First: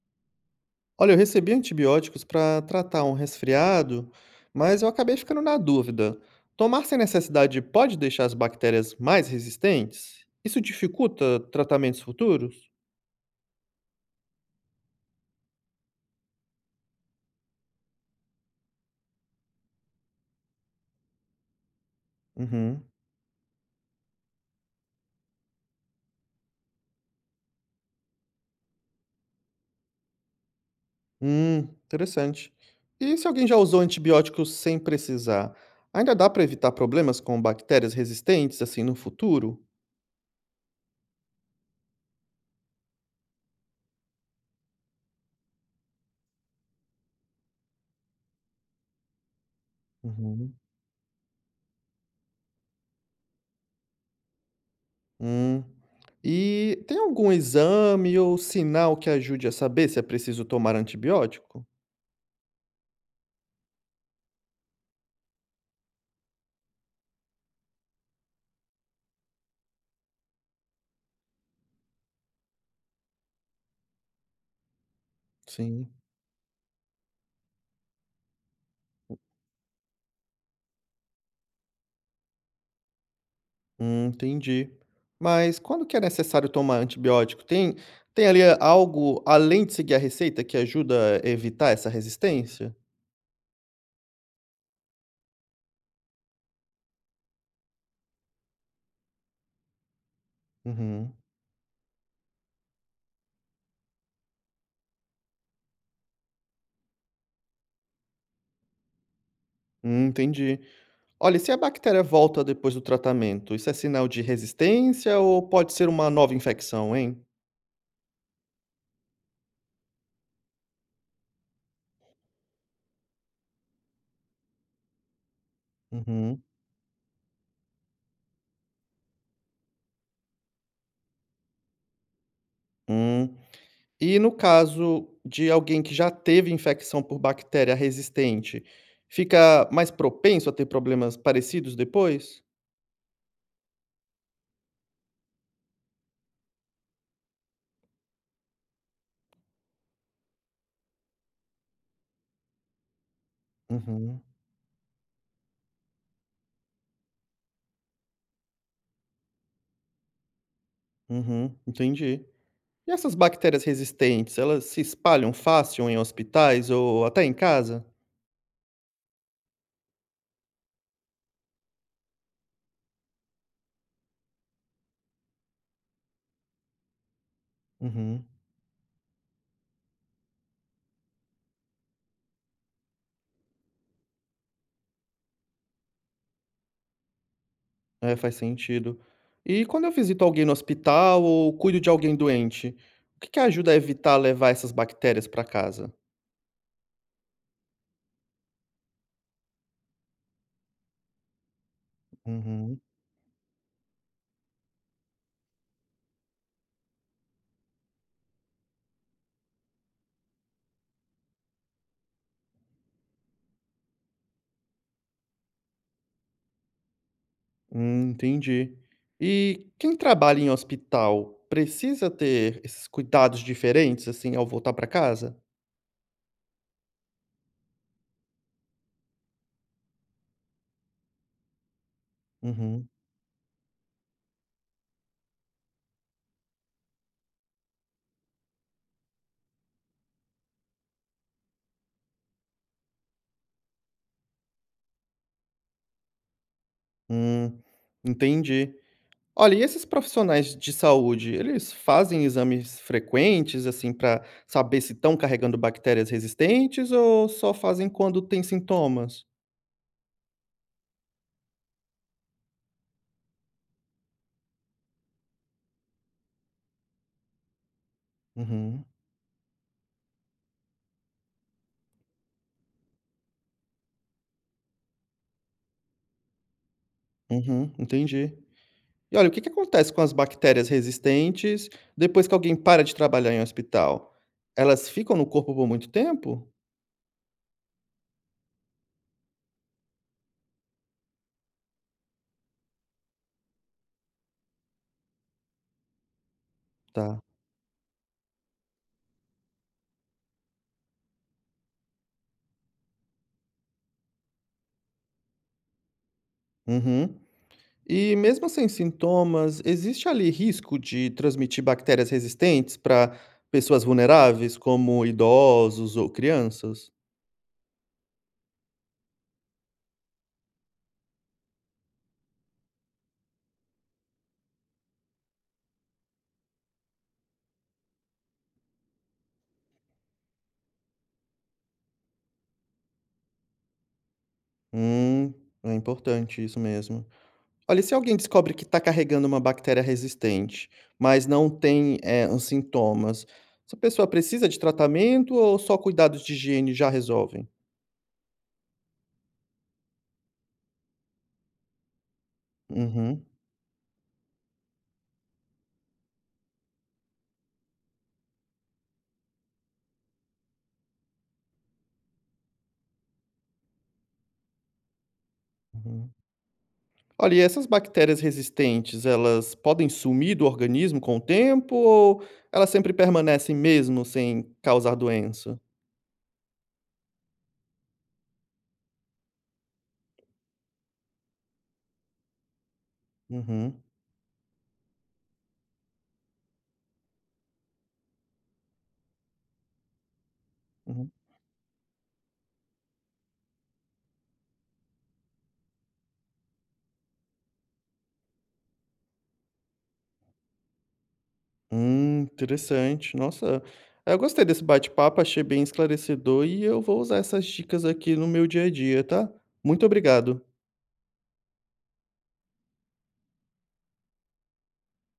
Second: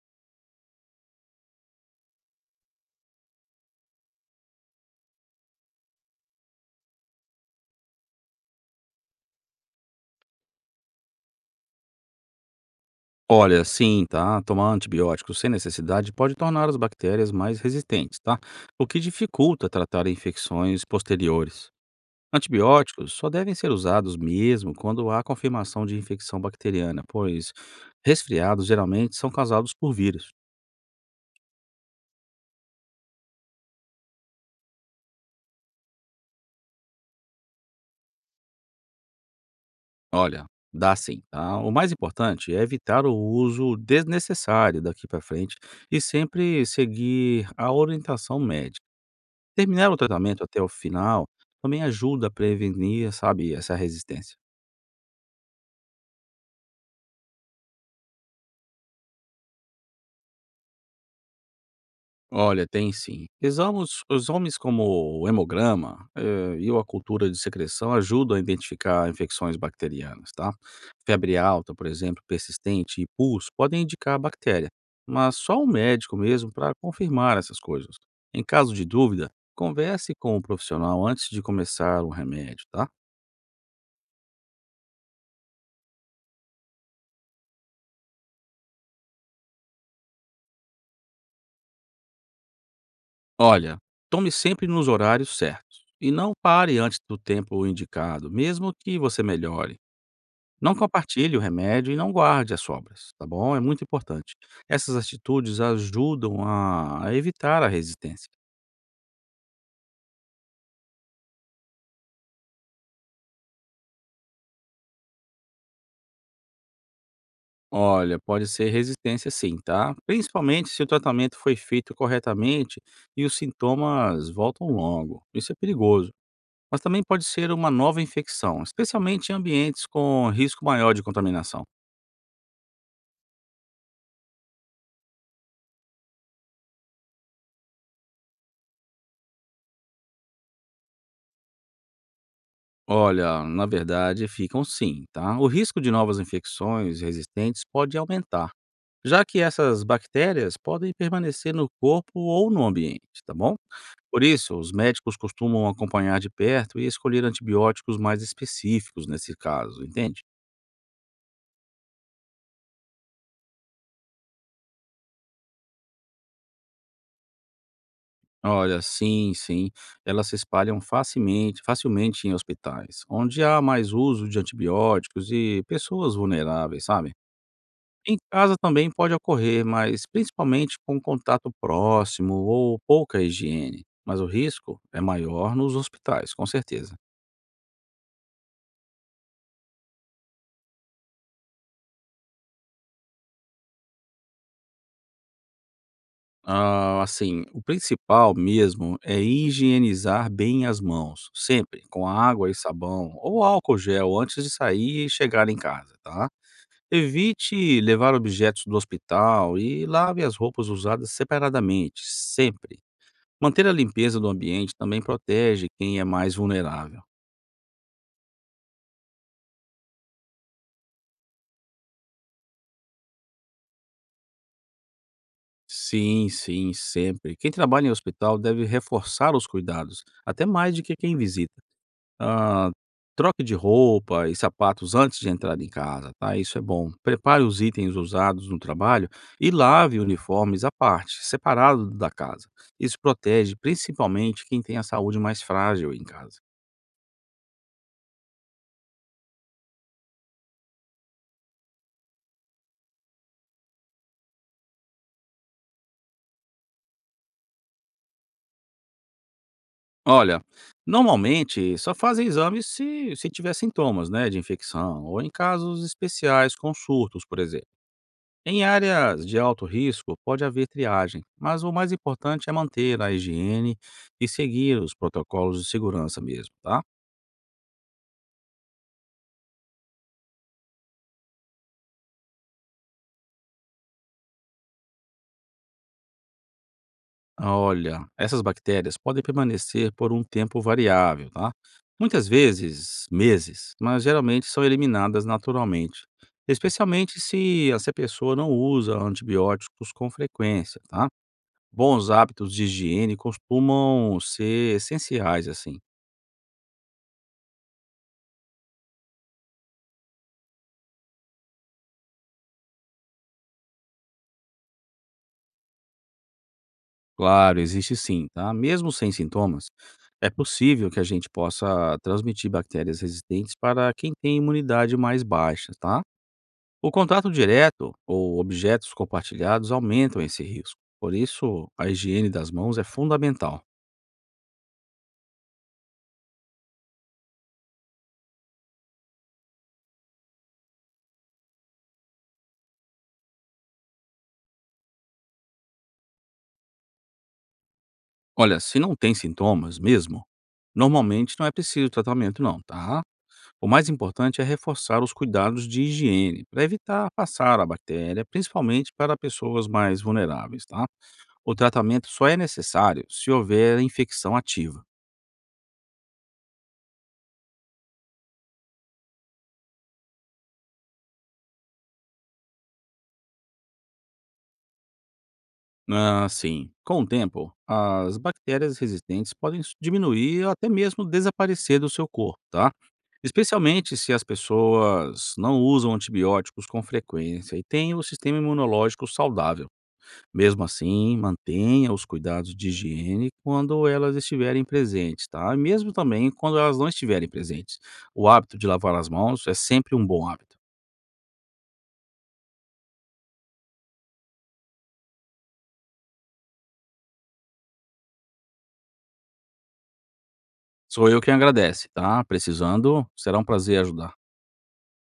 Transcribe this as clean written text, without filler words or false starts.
Olha, eu recebi antibióticos para tratar um resfriado, mas eu acabei ficando na dúvida. Tomar sem necessidade pode deixar as bactérias mais resistentes? Isso dificulta tratamentos futuros? Olha, sim, tá? Tomar antibióticos sem necessidade pode tornar as bactérias mais resistentes, tá? O que dificulta tratar infecções posteriores. Uhum. Antibióticos só devem ser usados mesmo quando há confirmação de infecção bacteriana, pois resfriados geralmente são causados por vírus. Hum, interessante. E se alguém já usou antibióticos sem precisar? Ainda dá para evitar problemas com bactérias resistentes assim no futuro? Olha, dá sim, tá? O mais importante é evitar o uso desnecessário daqui para frente e sempre seguir a orientação médica. Terminar o tratamento Uhum. até o final também ajuda a prevenir, sabe, essa resistência. Hum. E tem algum exame ou sinal que ajude a saber se é preciso tomar antibiótico? Olha, tem sim. Exames como o hemograma e a cultura de secreção ajudam a identificar infecções bacterianas, tá? Febre alta, por exemplo, persistente e pulso podem indicar a bactéria, mas só o Sim. médico mesmo para confirmar essas coisas. Em caso de dúvida, converse com o profissional antes de começar o remédio, tá? Entendi. Mas quando que é necessário tomar antibiótico? Tem ali algo além de seguir a receita que ajuda a evitar essa resistência? Olha, tome sempre nos horários certos e não pare antes do tempo indicado, mesmo que você melhore. Não Uhum. compartilhe o remédio e não guarde as sobras, tá bom? É muito importante. Essas atitudes ajudam a evitar a resistência. Entendi. Olha, e se a bactéria volta depois do tratamento, isso é sinal de resistência ou pode ser uma nova infecção, hein? Olha, pode ser resistência sim, tá? Principalmente se o tratamento foi feito corretamente e os sintomas voltam logo. Isso é perigoso. Uhum. Mas também pode ser uma nova infecção, especialmente em ambientes com risco maior de contaminação. Hum. E no caso de alguém que já teve infecção por bactéria resistente, fica mais propenso a ter problemas parecidos depois? Olha, na verdade, ficam sim, tá? O risco de novas infecções resistentes pode aumentar, já que essas bactérias podem permanecer no corpo ou no ambiente, tá bom? Uhum. Por isso, os médicos costumam acompanhar de perto e escolher antibióticos mais específicos nesse caso, entende? Uhum. Entendi. E essas bactérias resistentes, elas se espalham fácil em hospitais ou até em casa? Olha, sim, sim, elas se espalham facilmente em hospitais, onde há mais uso de antibióticos e pessoas vulneráveis, sabe? Em Uhum. casa também pode ocorrer, mas principalmente com contato próximo ou pouca higiene, mas o risco é maior nos hospitais, com certeza. É, faz sentido. E quando eu visito alguém no hospital ou cuido de alguém doente, o que que ajuda a evitar levar essas bactérias para casa? Ah, assim, o principal mesmo é higienizar bem as mãos, sempre com água e Uhum. sabão ou álcool gel antes de sair e chegar em casa, tá? Evite levar objetos do hospital e lave as roupas usadas separadamente, sempre. Manter a limpeza do ambiente também protege quem é mais vulnerável. Entendi. E quem trabalha em hospital precisa ter esses cuidados diferentes assim ao voltar para casa? Sim, sim, sempre. Quem trabalha em hospital deve reforçar os cuidados, até mais do que quem visita. Ah, Uhum. troque de roupa e sapatos antes de entrar em casa, tá? Isso é bom. Prepare os itens usados no trabalho e lave uniformes à parte, separado da casa. Isso protege principalmente quem tem a saúde mais frágil em casa. Hum, entendi. Olha, e esses profissionais de saúde, eles fazem exames frequentes, assim, para saber se estão carregando bactérias resistentes ou só fazem quando tem sintomas? Olha, normalmente só fazem exames se tiver sintomas, né, de infecção ou em casos especiais, com surtos, por exemplo. Em Uhum, áreas de alto risco, pode haver triagem, mas o mais importante é manter a higiene e seguir os protocolos de segurança mesmo, tá? uhum, entendi. E olha, o que que acontece com as bactérias resistentes depois que alguém para de trabalhar em um hospital? Elas ficam no corpo por muito tempo? Olha, essas bactérias podem permanecer por um tempo variável, tá? Muitas vezes, meses, mas geralmente são eliminadas naturalmente, especialmente Tá. se essa pessoa não usa antibióticos com frequência, tá? Bons hábitos de higiene costumam ser essenciais assim. Uhum. E mesmo sem sintomas, existe ali risco de transmitir bactérias resistentes para pessoas vulneráveis, como idosos ou crianças? Claro, existe sim, tá? Mesmo sem sintomas, é possível que a gente possa transmitir bactérias resistentes para quem tem imunidade mais baixa, tá? O contato direto ou objetos compartilhados aumentam esse risco. Por isso, a higiene das mãos é fundamental. Hum, é importante isso mesmo. Olha, e se alguém descobre que está carregando uma bactéria resistente, mas não tem, os sintomas, essa pessoa precisa de tratamento ou só cuidados de higiene já resolvem? Olha, se não tem sintomas mesmo, normalmente não é preciso tratamento não, tá? Uhum, O mais importante é reforçar os cuidados de higiene para evitar passar a bactéria, principalmente para pessoas mais vulneráveis, tá? O tratamento só é necessário se houver infecção ativa. uhum. Olha, e essas bactérias resistentes, elas podem sumir do organismo com o tempo ou elas sempre permanecem mesmo sem causar doença? Ah, sim, com o tempo, as bactérias resistentes podem diminuir ou até mesmo desaparecer do seu corpo, tá? Uhum, Especialmente se as pessoas não usam antibióticos com frequência e têm o sistema imunológico saudável. Mesmo uhum. assim, mantenha os cuidados de higiene quando elas estiverem presentes, tá? E mesmo também quando elas não estiverem presentes. O hábito de lavar as mãos é sempre um bom hábito. Interessante. Nossa, eu gostei desse bate-papo, achei bem esclarecedor e eu vou usar essas dicas aqui no meu dia a dia, tá? Muito obrigado. Sou eu quem agradece, tá? Precisando, será um prazer ajudar.